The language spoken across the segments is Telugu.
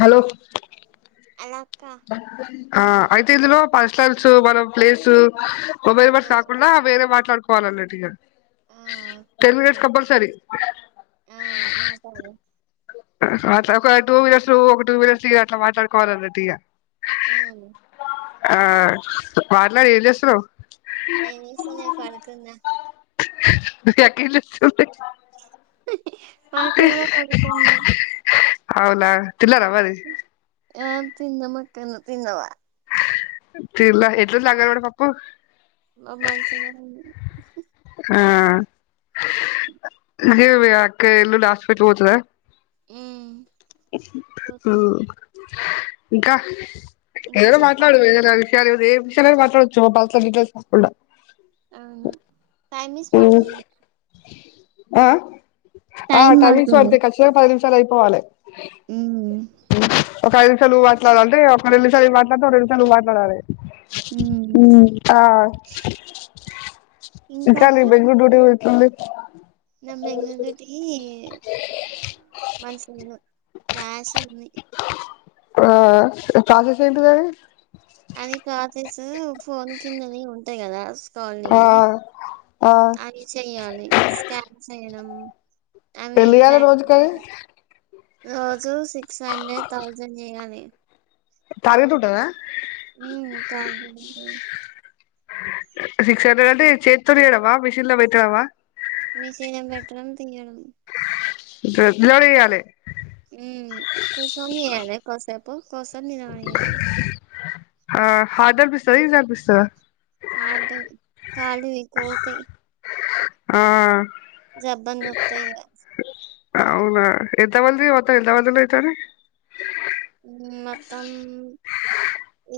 హలో అలో ఆ అయితే ఇందులో పర్సనల్సు మన ప్లేసు ఆ ఒమీమెర్స్ కాకుండా వేరే మాట్లాడుకోవాలి అన్నట్టుఇగా ఆ okay ten okay minutes compulsory ఆ మాట్లాడు అట్లా ఒక టూ మినిట్స్ ఒక టూ మినిట్స్ ఇగ అట్లా మాట్లాడుకోవాలన్నట్టు ఇగ ఆవును ఆ మాట్లాడు ఏం చేస్తున్నవ్ ఏం చేస్తలేను పడుకున్నా మీ అక్క ఏం చేస్తుంది మా అక్క కూడా పడుకోనుంది. అవునా తిన్నారా మరి ఆ తిన్నం అక్క నువ్వు తిన్నావా తిన్న ఎట్లుంది అంగడివాడి పప్పు ఆ మంచిగానే ఉంది ఆ ఇగా మీ అక్క ఎల్లుండి హాస్పిటల్ పోతదా ఉ ఇంకా ఇంకా ఏదైనా మాట్లాడు చెప్పాలి ఏదైనా విషాలు ఏ విషయాలు అయినా మాట్లాడవచ్చు మా పల్సర్ డీటెయిల్స్ కాకుండా అవును టైమ్ ఇస్ పడుతుంది ఆ ఆ టైం టైమింగ్స్ పడుతుంది పడితేయి ఖచ్చితంగా పది నిమిషాలు అయిపోవాలే ఉమ్ ఒక ఐదు నిమిషాలు మాట్లాడాలంటే ఒక రెండు సార్లు నేను మాట్లాడత ఒక రెండుసార్లు నువ్వు మాట్లాడాలి ఉమ్ ఉ ఆ ఇంకా నీ బెంగళూరు డ్యూటీ ఎట్లుంది నా బెంగళూరు డ్యూటీ మంచిగాలేదు రాసింది ఆ ప్రాసెస్ ఏంటిది అది కిల్స్ ఫోన్ కిందనే ఉంటాయి కదా ఆ స్కానింగ్ ఆ అది చెయ్యాలి స్కాన్ చేయడం అవి ఎన్ని జేయాలే ప్యాక్ రోజుకి చే అవి రోజు సిక్స్ హండ్రెడ్ థౌజండ్ చేయాలి టార్గెట్ ఉంటదా ఉ [unintelligible] సిక్స్ హండ్రెడ్ అంటే చేత్తోచేయడమా మిషిన్లో పెట్టడమా మిషన్లో పెట్టడం తీయడం డబ్బున జేయాలి ఊ కూసోన్ చేయాలి కాసేపు కొసేపు నిలబడి చేయాలి ఆ హార్డనిపిస్తాద ఈజీ అనిపిస్తద కాళ్ళు కాళ్ళు వీకోగుతయి. ఆ జబ్బల్ నొతయిగా అవునా ఎంత మంది మొత్తం ఎంత మంది నీతోని మొత్తం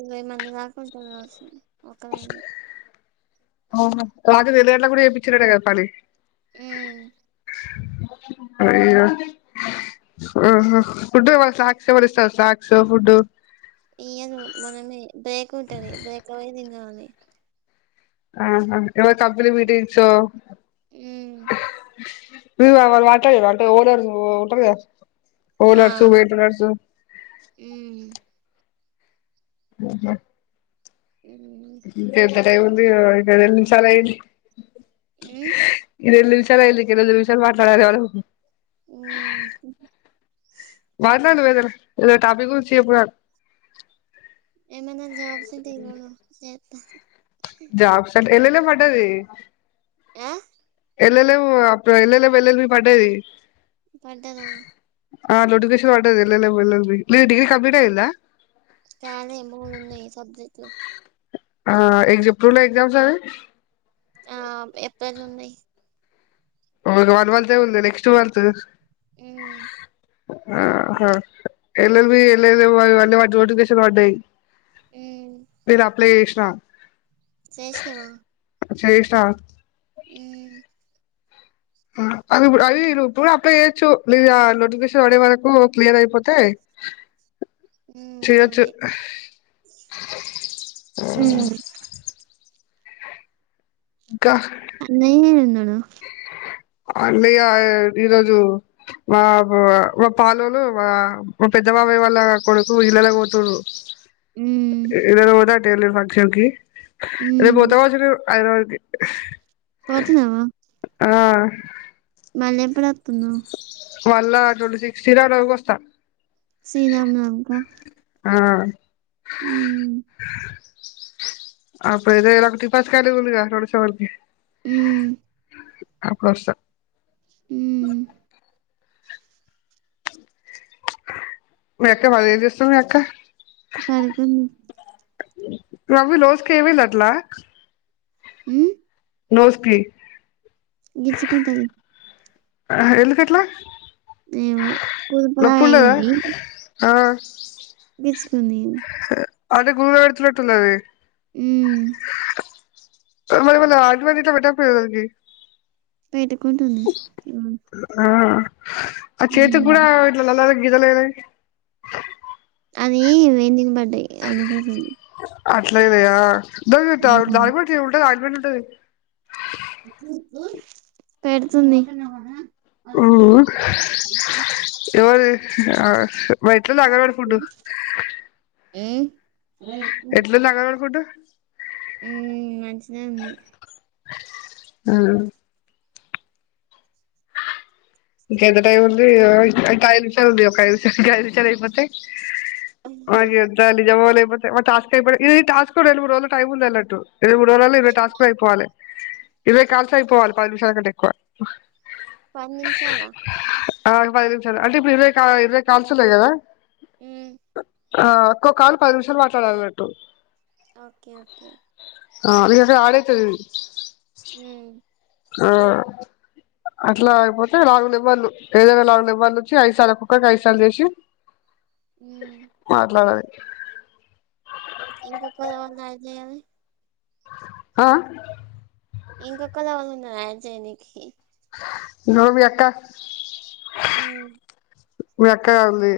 ఇరవై మంది దాకుంటరు కావచ్చు ఒకలైను అవునా రాత్రి రెండు గంటలకు కూడా చేపించిండట కదా పని ఊ అయ్యో ఆహా ఫుడ్ ఏమన్న స్నాక్స్ ఇస్తారు స్నాక్స్ ఫుడ్డు ఇయరు మనమే బ్రేక్ ఉంటంది బ్రేక్ ల వోయి తినాలి ఆహా ఎవరు [unintelligible] సో హ్మ్. మీవా వాళ్ళు మాట్లాడ అంటే ఓనర్ ఉంటరు కదా ఆ! ఓనర్సు వెయిటనర్సు హ్మ్. ఆహా హ్మ్. ఇంక ఎంత టైం ఉంది ఓ ఇంక రెండు నిముషాలు ఐంది ఉమ్ ఈ రెండ్ నిమిష్ [unintelligible] నివమిషలు మాట్లాడాలి ఎవలు ఊ హూ హూ ఈ రోజ్ టాపిక్ గురించి చెప్ నాకు ఏమన జాబ్ ఉంటే చూడు చేత జాబ్స్ అంటే అన్నెనో పడ్డది ఆ ఎల్లలేవు ఆ అప్ ఎలలేవ్ ఎల్ ఎల్ బీ పడది పడ్డదా ఆ నోటిఫికేషన్ పడ్డది ఎల్ ఎల్ ఎల్ ఇల్ దీ నీది డిగ్రీ కంప్లీట్ అయిందా కాలే మూడు ఉన్నయి సబ్జెక్ట్లు ఆ ఏం చెప్తుండే ఎగ్జామ్స్ అవి ఆ ఏప్రిల్ ల ఉన్నయి అవును వన్ మంత్ ఏ ఉంది నెక్స్ట్ మంత్ ఊ ఆహా L L B L L అవన్ని వాటి నోటిఫికేషన్ వడయ్ ఉమ్ నేను అప్లై చేసినా చేసినవా చేసిన ఉమ్ ఆ అవి ఇప్పుడు అవి నువ్వు ఇప్పుడు కూడా అప్లై చేయొచ్చు న ఆ నోటిఫికేషన్ పడే వరకు క్లియర్ అయిపోతే ఉమ్ చేయొచ్చు అదే ఉ ఇంకా నేనా అన్నయ్య ఈరోజు మా మా పాలులు మా మా పెద్ద బాబాయ్య వాళ్ళ కొడుకు ఇలానే పోతడు ఉమ్ ఈనెల పోతావా టైలర్ ఫంక్షన్ కి రేపు ఉమ్ పోతా కావచ్చు హైదరాబాద్ గ పోతున్నావా ఆ మళ్లీ ఎప్పుడు వత్తున్నావ్ వళ్ళ ట్వంటీ సిక్స్ తరాకి వస్తా సీనామనవమికా ఆ ఉ అప్పుడు ఇదలా ఒకటిపాస్ కాాల ఉందిగా థోడస వల్కి ఊ అప్పుడుస్త ఉమ్ [unintelligible] మీ అక్క మరి ఏం చేస్తం మీ అక్క పడుకుంది రవి నోస్ కి ఏమైంది అట్లా ఎమ్ నోస్ కి గిచ్చుకుంటది, ఎందుకట్లా ఎమో కుల్పలా నొప్పి ఉండదా అయింది, ఆ గిచ్చుకుంది, అది కూడా ఏడిచిపెటలేదు అది ఉ మరి ఏమన్నా ఆయింట్మెంట్ గిట్ల పెట్టకపోయిరు, పెట్టుకున్నది ఆ ఆ చేతి కూడా ఇట్లా నల్ల నల్ల గీతలు అది వెడి నీళ్లు పడాయి అందుకోసం అట్లయినయా హ్మ్ దానికి కూడా ఆయింట్మెంట్ ఉంటది, పెడుతుంది. ఉహు ఎవరి ఆ మా ఇంటి ఎట్లా తగ్గదంట పుండు ఏ ఎట్ల తగ్గదనుకుంటా ఉ మంచిదే ఉంది ఆ ఇంకా ఎంత టై ఉంది ఇగా పది నిముషాలు ఉంది ఐదు నిముషాలు ఉంది ఒక ఐదులు ఐదు విషలు అయిపోతే, ఆమె చెప్తాంది నిజమో లేపోతే టాస్క్ ఈ టస్క్ కూడా రె మూడు రోజు టైం ఉందిదున్నటు ఎవ మూడు వజలల్లో ఇరై టాస్క్లు అయిపోాలి, ఇరవై కాల్స్ అయిపోవాలి పది నిమిషాల కంటే ఎక్కువ, పది నిమిషాల ఆ పది నిమిషాలు అంటే ఇప్పుడు ఇరవై కా ఇరవై కాల్స్ ఉన్నాయి కదా ఉ ఆ ఒక్కొ కాల్ పది నిమిషాలు మాట్లాడాలినట్టు, ఓకే ఓకే ఆ అది ఎ ఆడైతది, హు ఆ అట్లా అయిపోతే నాలుగు నెంబర్ లు ఏదైనా నాలుగు నెంబర్లు వచ్చి ఐదు సార్ల ఒక్కరి కి ఐదు సార్లు చేసి హ్మ్ మాట్లాాడాలి ఇంకా ఒకలవన అయితాయా, ఆ ఇంకా ఒక్కలు ఎవళ్ళు ఉన్నరు ఐదు చేయానికి, నువ్వు మీ అక్క హ్మ్ మీ అక్క కాదు లే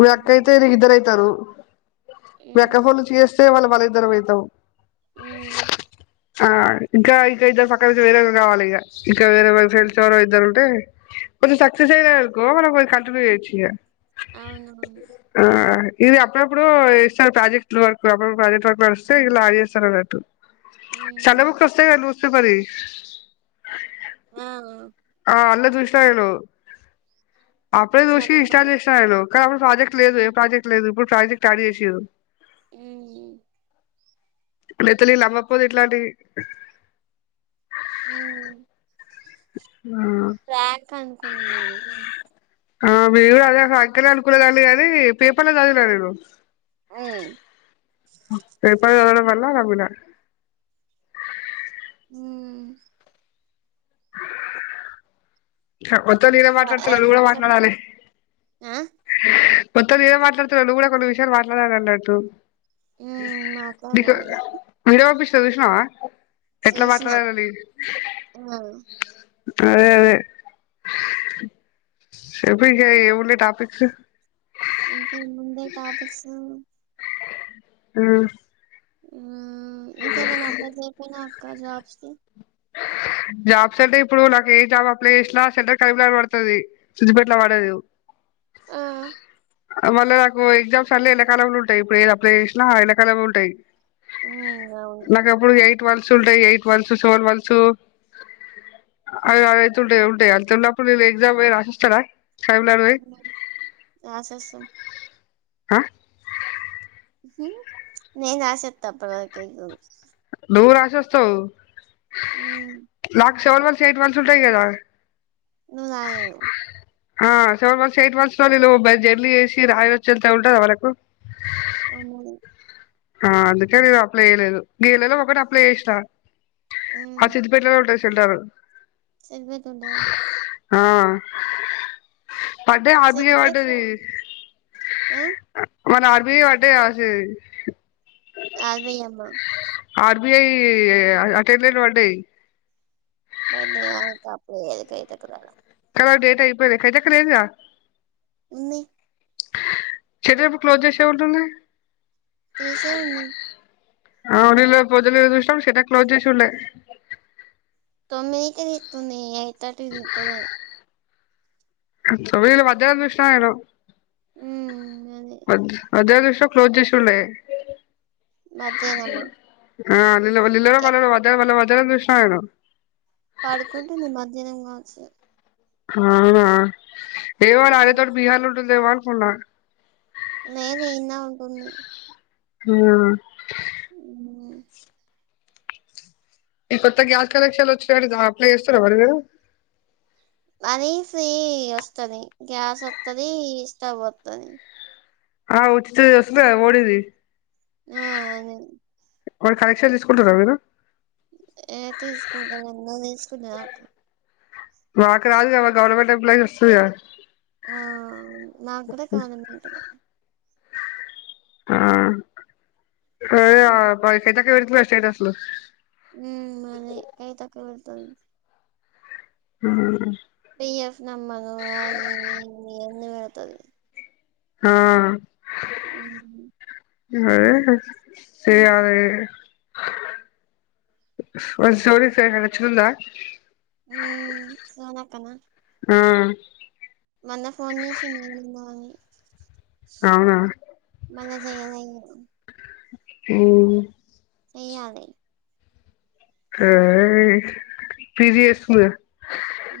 మీ అక్క అయితే ఇద్దరు అయితారు, మీ అక్క హ్మ్ ఫోన్ నుంచి చేస్తే మళ్ల మనం ఇద్దరంమవుతాం ఉ ఆ ఇంకా ఇక ఇద్దరు పక్కన నుంచి వేరే వాళ్ళు కావాలి ఇక ఇక వేరేె హ్మ్. తెలిసినోళ్లు ఎవరో ఇద్దరు ఉంటే, కొంచం సక్సెస్ అయినా అనుకో మనం కంటిన్యూ చేయొచ్చు ఇగ అవునవును ఇది అప్పుడప్పుడు ఇస్తారు ప్రాజెక్టుల వరకు అప్పుడప్పుడు ప్రాజెక్ట్ వక్ వడిస్తే ఇలా చేేస్తారు అట్టు సన్న హ్మ్ బుక్కులు వస్తే కదా న్యూస్ పేపర్ వి ఆ ఆ అళ్లా చూసిన నేను అప్పుడే చూసి సరే ఇన్స్టాల్ చేసిన నేను అక్కడ అప్పుడు ప్రాజెక్ట్ లేదు ఏ ప్రాజెక్ట్ లేదు ఇప్పుడు ప్రాజెక్ట్ స్టార్ట్ చేసారు ఉ నెతులిలు అమ్మపోదు ఇట్లాంటి రక్ అకు ఆ మీేరు అదే అక్కలే అనుకులేాలి అదది పేపర్లో చదివినా నేను ఉ పేపర్లో చదవడం వల్ల నమ్మిన ఉ మొత్తం నేనే ఇంకా మాట్లాడుతున్న ఐదు నువ్వు కూడా నిమిషాలు మాట్లాడాలి ఆ మొత్తం నేనే మాట్లాడుతున్న నువ్వు కూడా కొన్ని విషయాలు మాట్లాడాలి అన్నట్టు ఉమ్ దిశవా మాట్లాడాలి వీరా పుష్ప చూసినవా ఎట్లా చూసిన మాట్లాడాలి అని ఆ అదే అదే చెప్పు ఇంకా ఏమి ఉన్నాయి టాపిక్స్ ఇంకే ఉన్నాయి టాపిక్స్ ఆ ఆ ఇంకేమైనా అప్లై చేపిన అక్క జాబ్స్ జాబ్స్ అంటే ఇప్పుడు నాకు ఏ జాబ్ అప్లైకేషన్ సెంటర్ కరీంనగర్ పడుతాది సిుద్దిిపేటలా పడదు ఆ మళ నాకు ఎక్జామ్స్ అలా ఎండాకాలం లో ఉంటాయి ఇప్పుడు ఏది అప్లై చేసిన ఎండాకాలంలో ఉంటాయి ఉమ్ అవును నాకు అప్పుడు ఎయిట్ మంత్స్ ఉంటాయి ఎయిట్ మంత్స్ సెవన్ మంత్స్ చొ అదే అదే తుంటయా ఉంటాయా తెల్ల పులో ఇ ఎజామ్ రాసిస్తారా ఉ రాసేసం ఆ ఉనేన్ రాసేత్తా అప్పటివరకు ఎగ్జామ్స్ నువ్వు రాసి వేస్తావ్ ఉమ్ నాకు సెవెన్ మంత్స్ ఎయిట్ మంత్స్ ఉంటాయి కదా నువ్వు రాయవ్ ఆ సెవెన్ మంత్స్ ఎయిట్ మంత్స్ లో బై బై జర్నీ చేసి రాయి వచ్చి వెళ్త ఉంటది వరకు ఆమ్ముడు ఆ అందుకే నేను అప్లై చేయలేదు గీ నెల వి ఒకటి అప్లై చేసిన ఆ సిద్దిపేట్ లోనే ఉంటది సెంటర్ ఎప్పటి ఉన్నదా ఆ పడ్డే ఆపికే సెలబ్రేట్ పడ్డది ఆ మన ఆ ఫ్రీగా పడ్డాయి రాసే ఆర్ వి అమ్మ ఆర్బిఐ అటైల పడ్డాయి మ అప్పుడే హ క తాల కదా డేటా అయిపోయింది కవితక్క లేదుగా ఉంది చెడటప్పుడు క్లోజ్ చేసే ఉంటుంది తీసే ఉంది ఆ రేపొద్దున్నే చూసినం షట్టర్ క్లోజ్ చేసి ఉండే అమెతే నిీతుంది అయితాటి నితునే ఉమ్ అది [unintelligible] క్లోజ్ చేషుండే మధేనమ్మా ఆ లో ప వ వ వధన దుష్ నేను పడుకుంటు నిమధ్యాహనం కావచ్చు ఆ ఏ వాళ అరే ఉమ్ త బహార్లుంట దవాళ ఫన్నా లేదందా ఉంటున్నాయి హ ఉ ఈ కొత్త గ్యాస్ కనెక్షన్ వచ్చినడు అప్లై చేస్తారా మరి మీరు అనీ ఫ్రీ వస్తుంది గ్యాస్ వస్తుంది స్టవ్ వస్తుంది ఆ ఉచి ద వస్తాద ఓడిది ఆ అదే ఒక కాలెక్షన్ తీసుకుంట రాిన ఏ తీసుకుంటను ఎన్నో తీసుకుంటాకా మాకు రాదు క మా గవర్నమెంట్ ఎంప్లాయస్ వస్తుంది ఆ నాకుడ కానం ఏంటది ఆ అ పకాతేక వరితుస్తలు ఉ అదే కై తకుబడతుంది ఆ బఎఫ్ నమనుఅది ఎందు వెడతుది ఆా అ అదే సియది సోర సార్చందా సనక ఆ మొన్న ఫోన్ చేసి నంద అని అవునా మన చేయలే ఆ చే్యద అ ఫరిస్తుంది ఉ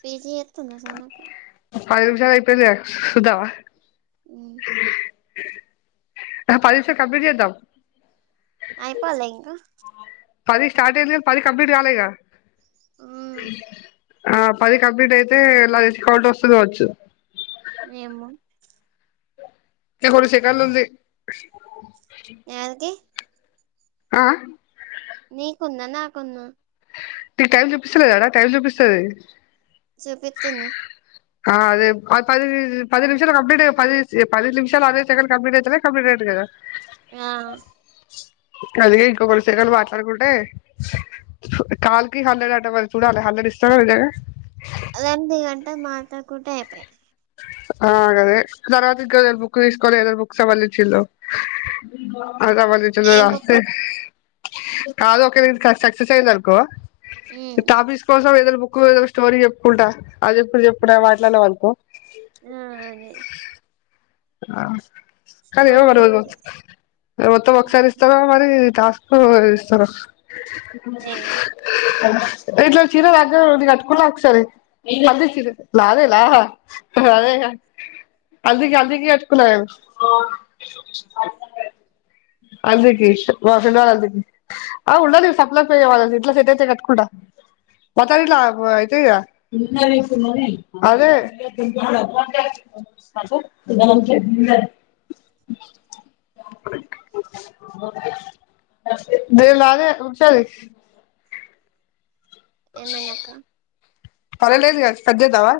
పీజీ ఎ నా సనక పద నిమిషా అయిపోయింది సదావా అ పదిష కపుపిజదా అయిపోాల ఇంకా పది స్టార్ట్ అయంది పది కంప్లీట్ కాల ఉమ్ ఆ పది కంప్లీట్ అయితే ఇలా తెచ్చ కాాలట్ వస్తుంది కావచ్చు మేము ఇంకా మూడు సేకలుంది ఎవల్కి ఆ నకున్ను నకు టైం చూపిస్తులేడా టైం చూపిస్తుది చూపిస్తుంది అదే అది పది నిమిషాలు కంప్లీట్ పది పది నిమిషాలు అదే సెకండ్ కంప్లీట్ అయితే కంప్లీట్ తుది కద ఆ అది ఇంక కొన్ని సెకండ్లు మాట్లాడుకుంటే కాల్కి హండ్రెడ్ అట మరి చూడాలి హండ్రెడ్ ఇస్తరో ఇయ్యరో ఎనిమిది గంటలు మాట్లాడుకుంటే అయిపాయ్ ఆగదే తర్వాత ఇంకో ఏ బుక్ తీసుకోవాలో ఏదైనా బుక్స్ ఎవలుతెచ్చిల్లో నాకు ఏం సంబంధించస్తే బుక్కు కాదు ఒకేల ఇది సక్సెస్ అయిందనుకో ఉమ్ టాపిక్స్ కోసం ఏదైనా బుక్ ఏదో ఒక స్టోరీ చెప్పుకుంటా అది ఇప్పుడు చెప్పుకుంట మాట్లాడినమనుకో ఆ అదే స్టోరీ బుక్ [unintelligible] మొత్తం ఒకసారే ఇస్తరో మరి టాస్క్ [unintelligible] ఇస్తరో ఏమో ఇట్లాంటి చీర నా దగ్గర కూడా ఉన్నది కట్టుకున్న ఒకసారి అదే చీర నాదేనా అదే హాల్దికి హల్దికి కట్టుకున్న నేను అ హల్దీకి మా ఫ్రెండ్ వాళ్ళ హల్దీకి ఆ ఉండనీ సప్నకి వాళ్ళ ఇట్ల సెట్ అయితే కట్టుకుంట [unintelligible] అయితయి గా అదే నాదే [unintelligible] ఏమైందక్క [unintelligible] కట్ చేద్దామా